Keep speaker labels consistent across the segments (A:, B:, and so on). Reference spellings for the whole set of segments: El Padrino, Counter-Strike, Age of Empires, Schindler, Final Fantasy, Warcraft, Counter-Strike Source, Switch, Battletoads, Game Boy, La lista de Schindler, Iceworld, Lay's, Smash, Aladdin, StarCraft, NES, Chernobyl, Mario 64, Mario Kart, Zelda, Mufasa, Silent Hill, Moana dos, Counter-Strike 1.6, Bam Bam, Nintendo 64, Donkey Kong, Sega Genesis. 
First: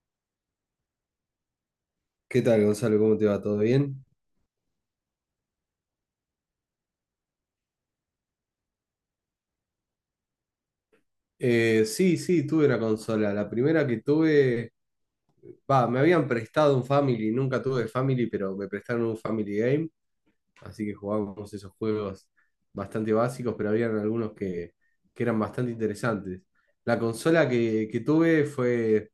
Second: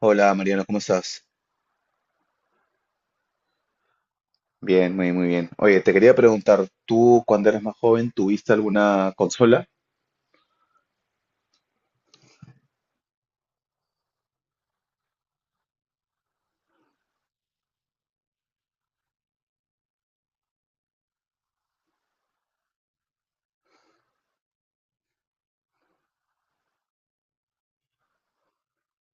A: Hola Mariano, ¿cómo estás?
B: ¿Qué tal, Gonzalo? ¿Cómo te va? ¿Todo bien?
A: Bien, muy bien. Oye, te quería preguntar, ¿tú cuando eras más joven tuviste alguna consola?
B: Sí, sí, tuve una consola. La primera que tuve, va, me habían prestado un Family, nunca tuve Family, pero me prestaron un Family Game, así que jugábamos esos juegos bastante básicos, pero habían algunos que eran bastante interesantes. La consola que tuve fue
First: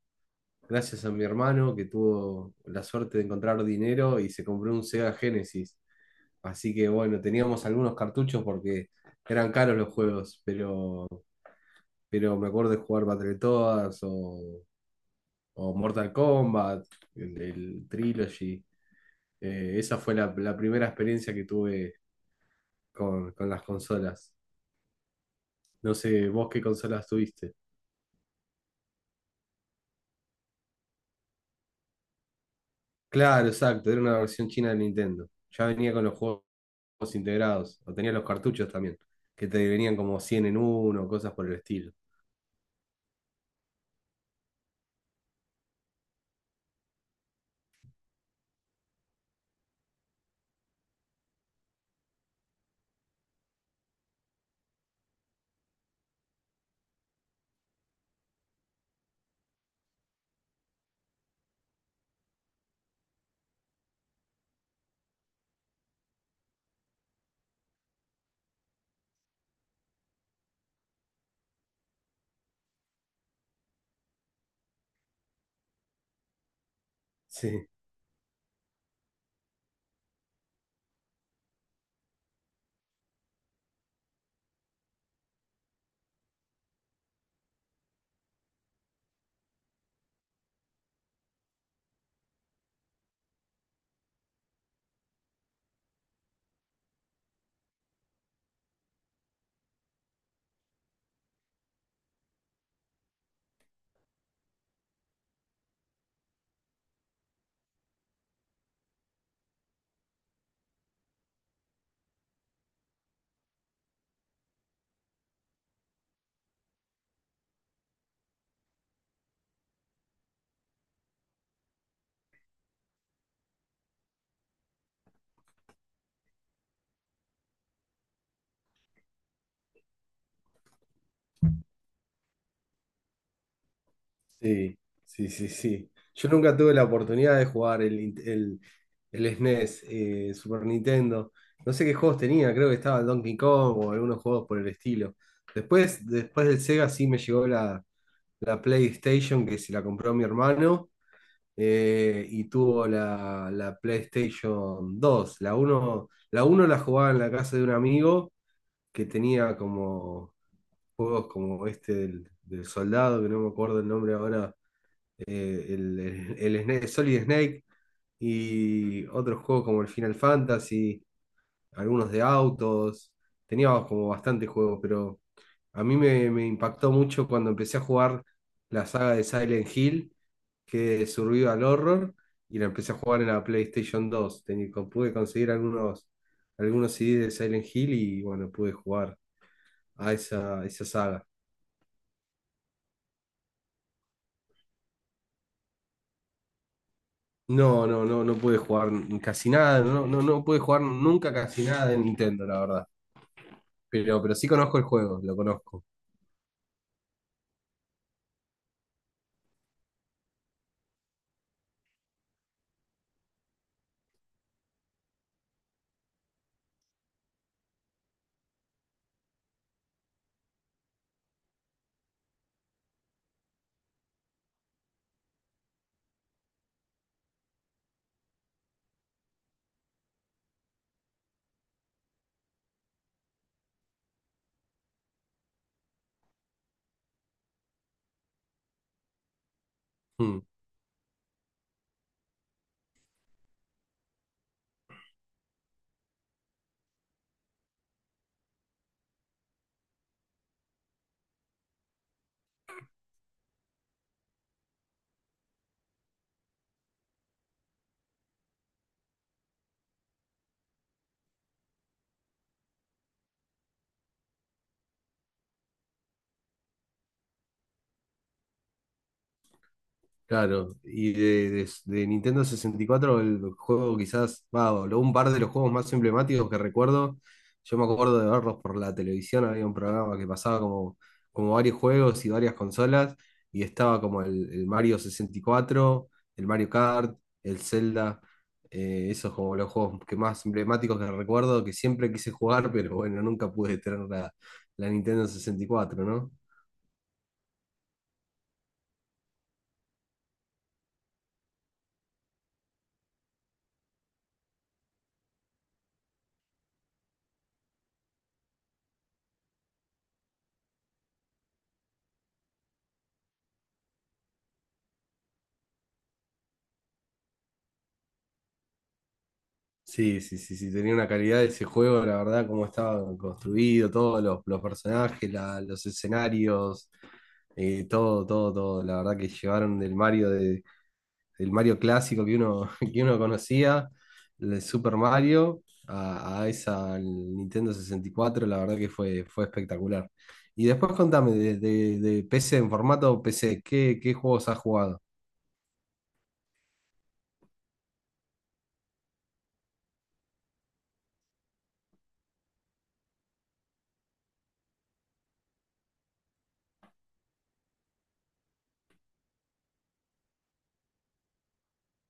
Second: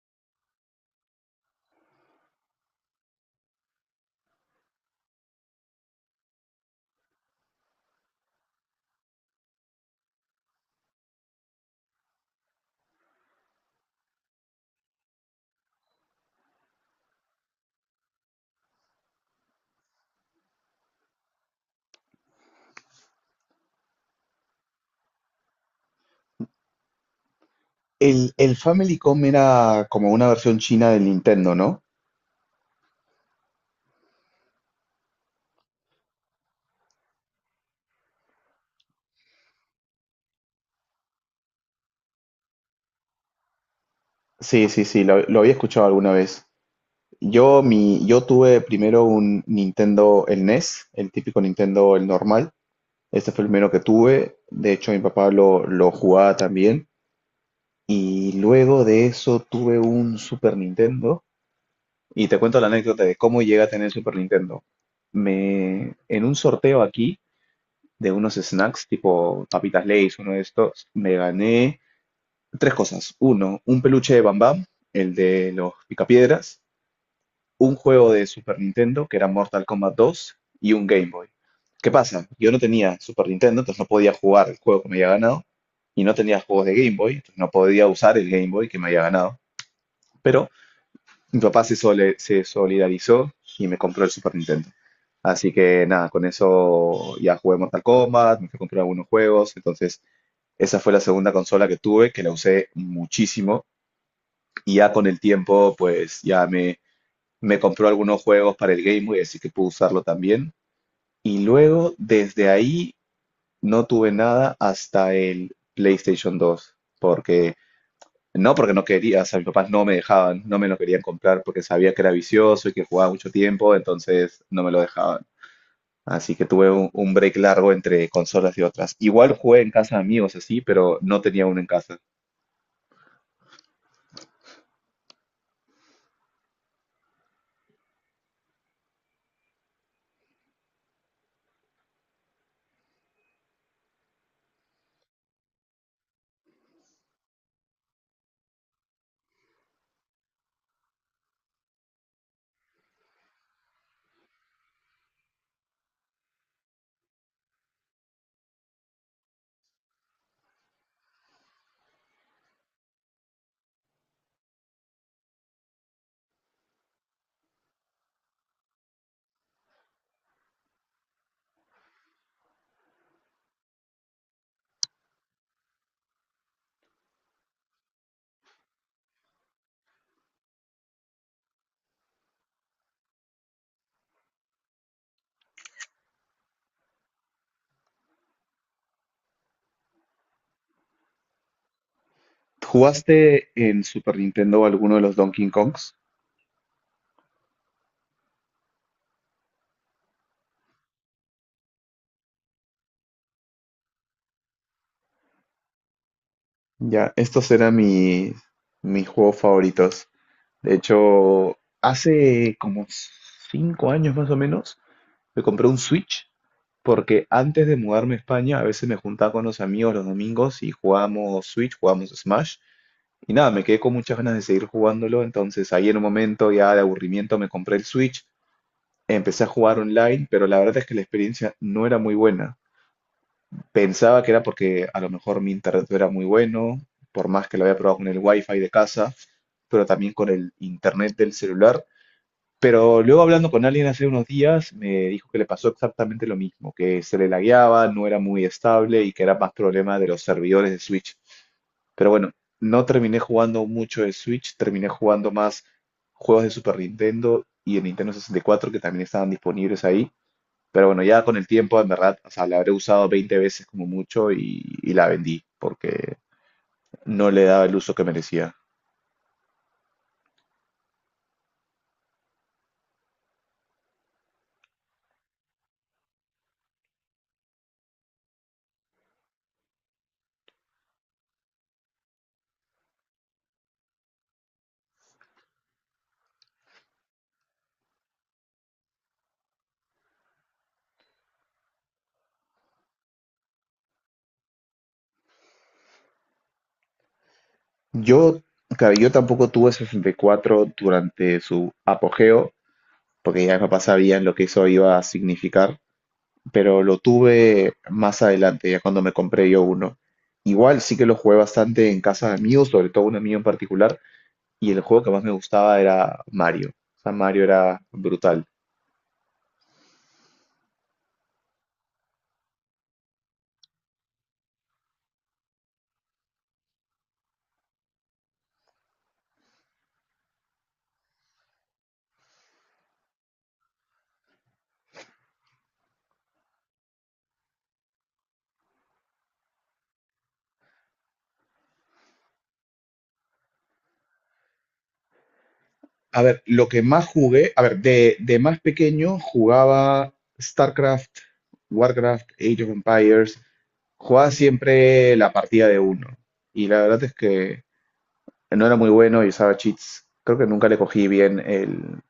B: gracias a mi hermano, que tuvo la suerte de encontrar dinero y se compró un Sega Genesis. Así que bueno, teníamos algunos cartuchos porque eran caros los juegos, pero me acuerdo de jugar Battletoads o Mortal Kombat, el Trilogy. Esa fue la primera experiencia que tuve con las consolas. No sé, vos qué consolas tuviste.
A: El Family Famicom era como una versión china del Nintendo, ¿no?
B: Claro, exacto, era una versión china de Nintendo. Ya venía con los juegos integrados, o tenía los cartuchos también, que te venían como 100 en uno, cosas por el estilo.
A: Sí, sí, sí, lo había escuchado alguna vez. Yo tuve primero un Nintendo, el NES, el típico Nintendo, el normal. Este fue el primero que tuve. De hecho, mi papá lo jugaba también. Y luego de eso tuve un Super Nintendo. Y te cuento la anécdota de cómo llegué a tener el Super Nintendo. En un sorteo aquí de unos snacks tipo papitas Lay's, uno de estos, me gané tres cosas. Uno, un peluche de Bam Bam, el de los picapiedras,
B: Sí.
A: un juego de Super Nintendo que era Mortal Kombat 2, y un Game Boy. ¿Qué pasa? Yo no tenía Super Nintendo, entonces no podía jugar el juego que me había ganado, y no tenía juegos de Game Boy, entonces no podía usar el Game Boy que me había ganado. Pero mi papá se solidarizó y me compró el Super Nintendo. Así que nada, con eso ya jugué Mortal Kombat, me fui a comprar algunos juegos. Entonces, esa fue la segunda consola que tuve, que la usé muchísimo. Y ya con el tiempo, pues me compró algunos juegos para el Game Boy, así que pude usarlo también. Y luego, desde ahí, no tuve nada hasta el PlayStation 2, porque no quería, o sea, mis papás no me dejaban, no me lo querían comprar porque sabía que era vicioso y que jugaba mucho tiempo, entonces no me lo dejaban. Así que tuve un break largo entre consolas y otras. Igual jugué en casa de amigos, así, pero no tenía uno en casa.
B: Sí, sí, sí, sí. Yo nunca tuve la oportunidad de jugar el SNES, Super Nintendo. No sé qué juegos tenía, creo que estaba el Donkey Kong o algunos juegos por el estilo. Después del Sega sí me llegó la PlayStation, que se la compró mi hermano, y tuvo la PlayStation 2. La uno la jugaba en la casa de un amigo que tenía como juegos como este del soldado, que no me acuerdo el nombre ahora, eh, el, el Solid Snake, y otros juegos como el Final Fantasy, algunos de autos. Tenía como bastante juegos, pero a mí me impactó mucho cuando empecé a jugar la saga de Silent Hill, que es Survival Horror, y la empecé a jugar en la PlayStation 2. Pude conseguir algunos CDs de Silent Hill y bueno, pude jugar a esa saga.
A: ¿Jugaste en Super Nintendo alguno de los Donkey Kongs?
B: No, no, no, no pude jugar casi nada, no, no, no pude jugar nunca casi nada de Nintendo, la verdad. Pero sí conozco el juego, lo conozco.
A: Ya, mis juegos favoritos. De hecho, hace como 5 años más o menos, me compré un Switch. Porque antes de mudarme a España, a veces me juntaba con los amigos los domingos y jugábamos Switch, jugábamos Smash. Y nada, me quedé con muchas ganas de seguir jugándolo. Entonces ahí en un momento ya de aburrimiento me compré el Switch, empecé a jugar online, pero la verdad es que la experiencia no era muy buena. Pensaba que era porque a lo mejor mi internet no era muy bueno, por más que lo había probado con el wifi de casa, pero también con
B: Mm.
A: el internet del celular. Pero luego hablando con alguien hace unos días, me dijo que le pasó exactamente lo mismo, que se le lagueaba, no era muy estable y que era más problema de los servidores de Switch. Pero bueno, no terminé jugando mucho de Switch, terminé jugando más juegos de Super Nintendo y de Nintendo 64 que también estaban disponibles ahí. Pero bueno, ya con el tiempo, en verdad, o sea, la habré usado 20 veces como mucho, y la vendí porque no le daba el uso que merecía.
B: Claro, y de Nintendo 64, el juego quizás, va, un par de los juegos más emblemáticos que recuerdo. Yo me acuerdo de verlos por la televisión, había un programa que pasaba como varios juegos y varias consolas, y estaba como el Mario 64, el Mario Kart, el Zelda, esos como los juegos que más emblemáticos que recuerdo, que siempre quise jugar, pero bueno, nunca pude tener la Nintendo 64.
A: Yo, claro, yo tampoco tuve 64 durante su apogeo, porque ya mis papás sabían lo que eso iba a significar, pero lo tuve más adelante, ya cuando me compré yo uno. Igual sí que lo jugué bastante en casa de amigos, sobre todo un amigo en particular, y el juego que más me gustaba era Mario. O sea, Mario era brutal.
B: Sí, sí, sí, sí, tenía una calidad de ese juego, la verdad, cómo estaba construido, todos los personajes, los escenarios, todo, todo, todo. La verdad que llevaron del Mario del Mario clásico que uno, que uno conocía, el Super Mario, a esa al Nintendo 64. La verdad que fue espectacular. Y después contame, de PC, en formato PC, ¿qué juegos has jugado?
A: A ver, lo que más jugué, a ver, de más pequeño jugaba StarCraft, Warcraft, Age of Empires, jugaba siempre la partida de uno. Y la verdad es que no era muy bueno y usaba cheats. Creo que nunca le cogí bien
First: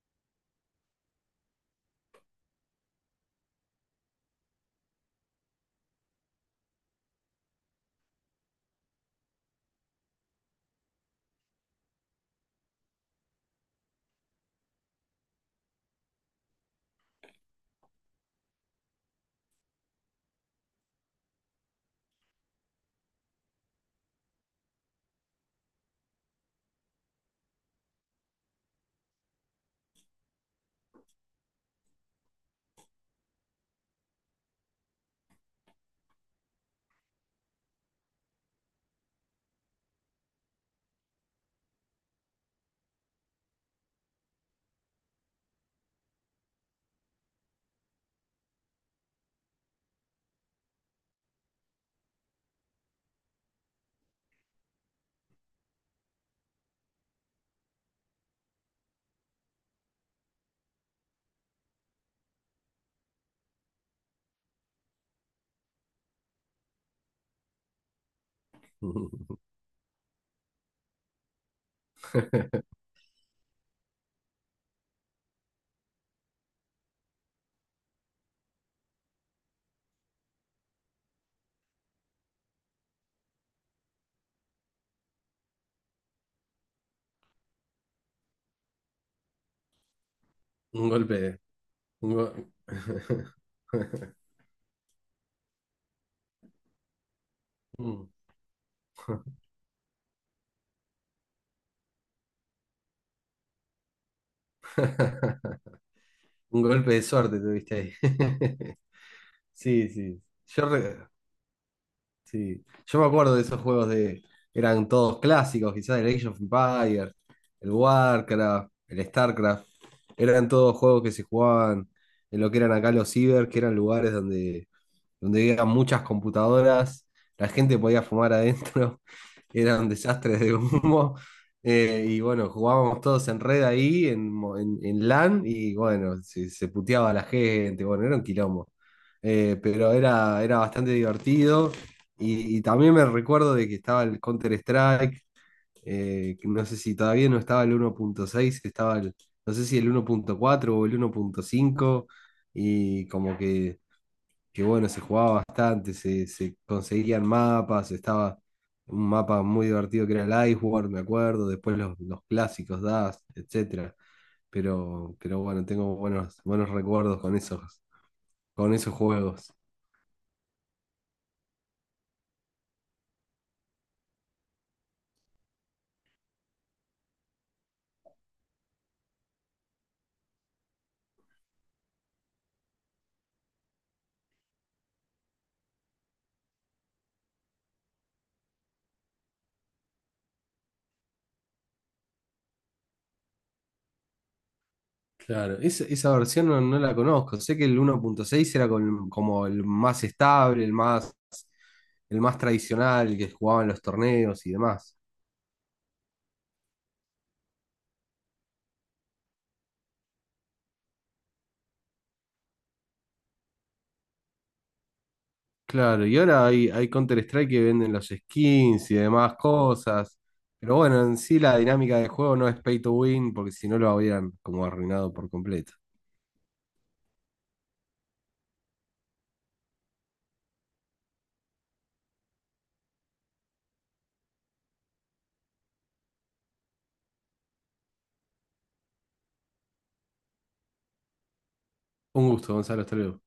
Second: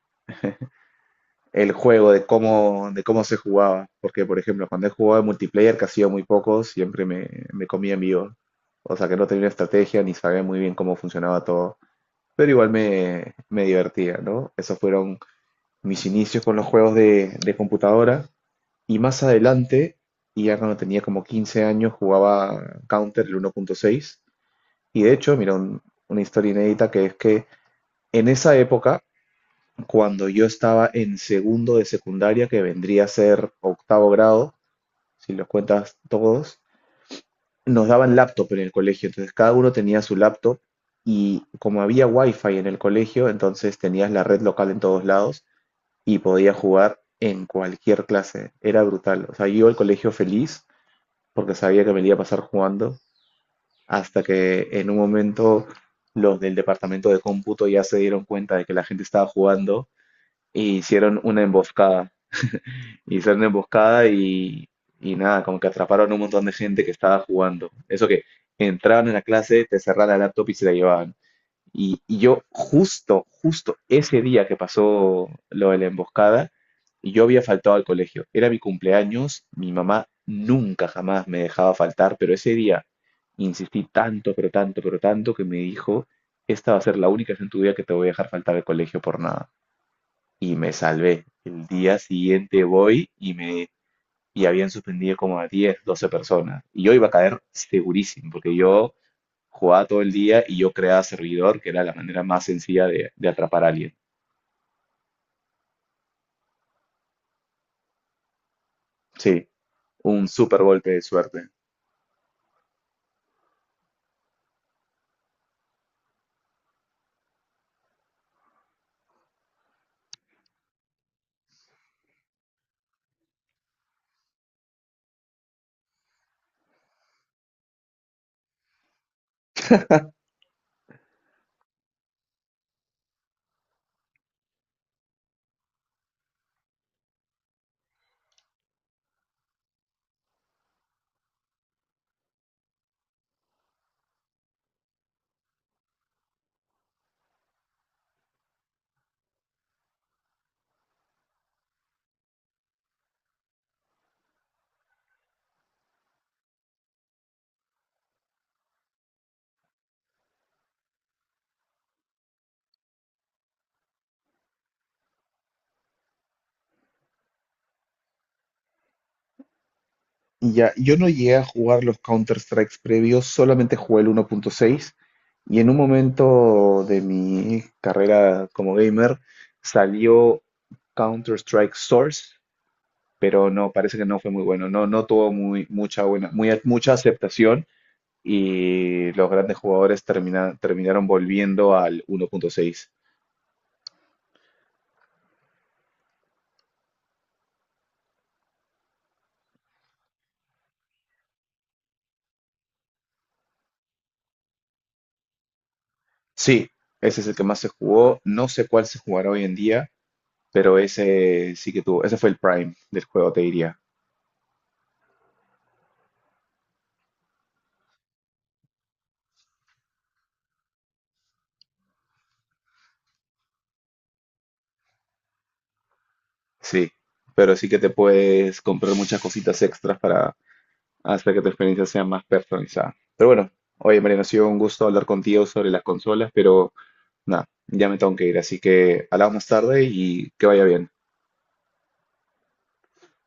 A: el juego de cómo se jugaba. Porque, por ejemplo, cuando he jugado en multiplayer, que ha sido muy poco, me comía en vivo. O sea que no tenía estrategia ni sabía muy bien cómo funcionaba todo. Pero igual me divertía, ¿no? Esos fueron mis inicios con los juegos de computadora. Y más adelante, ya cuando tenía como 15 años, jugaba Counter el 1.6. Y de hecho, mira, una historia inédita, que es que en esa época cuando yo estaba en segundo de secundaria, que vendría a ser octavo grado, si los cuentas todos, nos daban laptop en el colegio, entonces cada uno tenía su laptop, y como había wifi en el colegio, entonces tenías la red local en todos lados y podías jugar en cualquier clase, era brutal. O sea, yo iba al colegio feliz porque sabía que me la iba a pasar jugando, hasta que en un momento los del departamento de cómputo ya se dieron cuenta de que la gente estaba jugando e hicieron una emboscada. Hicieron una emboscada y nada, como que atraparon un montón de gente que estaba jugando. Eso que entraban en la clase, te cerraban la laptop y se la llevaban. Yo justo ese día que pasó lo de la emboscada, yo había faltado al colegio. Era mi cumpleaños, mi mamá nunca jamás me dejaba faltar, pero ese día insistí tanto, pero tanto, pero tanto, que me dijo, esta va a ser la única vez en tu vida que te voy a dejar faltar al colegio por nada. Y me
B: Un
A: salvé.
B: golpe,
A: El día
B: un go-
A: siguiente voy, y me y habían suspendido como a 10 12 personas. Y yo iba a caer
B: Mm.
A: segurísimo, porque yo jugaba todo el día y yo creaba servidor, que era la manera más sencilla de atrapar a alguien.
B: Un golpe de suerte tuviste ahí.
A: Sí,
B: Sí, sí.
A: un super
B: Yo,
A: golpe
B: re-
A: de suerte.
B: sí. Yo me acuerdo de esos juegos de. Eran todos clásicos, quizás el Age of Empires, el Warcraft, el StarCraft. Eran todos juegos que se jugaban en lo que eran acá los ciber, que eran lugares donde había muchas computadoras, la gente podía fumar adentro, era un desastre de humo. Y bueno, jugábamos todos en red ahí, en LAN, y bueno, se puteaba a la gente, bueno, era un quilombo. Pero era bastante divertido. Y también me recuerdo de que estaba el Counter-Strike, que no sé si todavía no estaba el 1.6, no sé si el 1.4 o el 1.5, y como que bueno, se jugaba bastante, se conseguían mapas, estaba un mapa muy divertido que era el Iceworld, me acuerdo, después los clásicos DAS, etcétera. Pero bueno, tengo buenos, buenos recuerdos con esos juegos.
A: Ya, yo no llegué a jugar los Counter-Strikes previos, solamente jugué el 1.6, y en un momento de mi carrera como gamer salió Counter-Strike Source, pero no, parece que no fue muy bueno, no, no tuvo mucha, mucha aceptación, y los grandes jugadores terminaron volviendo al 1.6.
B: Claro, esa versión no, no la conozco. Sé que el 1.6 era como el más estable, el más tradicional, el que jugaban los torneos y demás.
A: Sí, ese es el que más se jugó. No sé cuál se jugará hoy en día, pero ese sí que tuvo, ese fue el prime del juego, te diría.
B: Claro, y ahora hay Counter-Strike que venden los skins y demás cosas. Pero bueno, en sí la dinámica del juego no es pay to win, porque si no lo habrían como arruinado por completo.
A: Sí, pero sí que te puedes comprar muchas cositas extras para hacer que tu experiencia sea más personalizada. Pero bueno, oye Mariano, ha sido un gusto hablar contigo sobre las consolas, pero nada, ya me tengo que ir, así que hablamos más tarde y que vaya bien.
B: Un gusto, Gonzalo, hasta luego.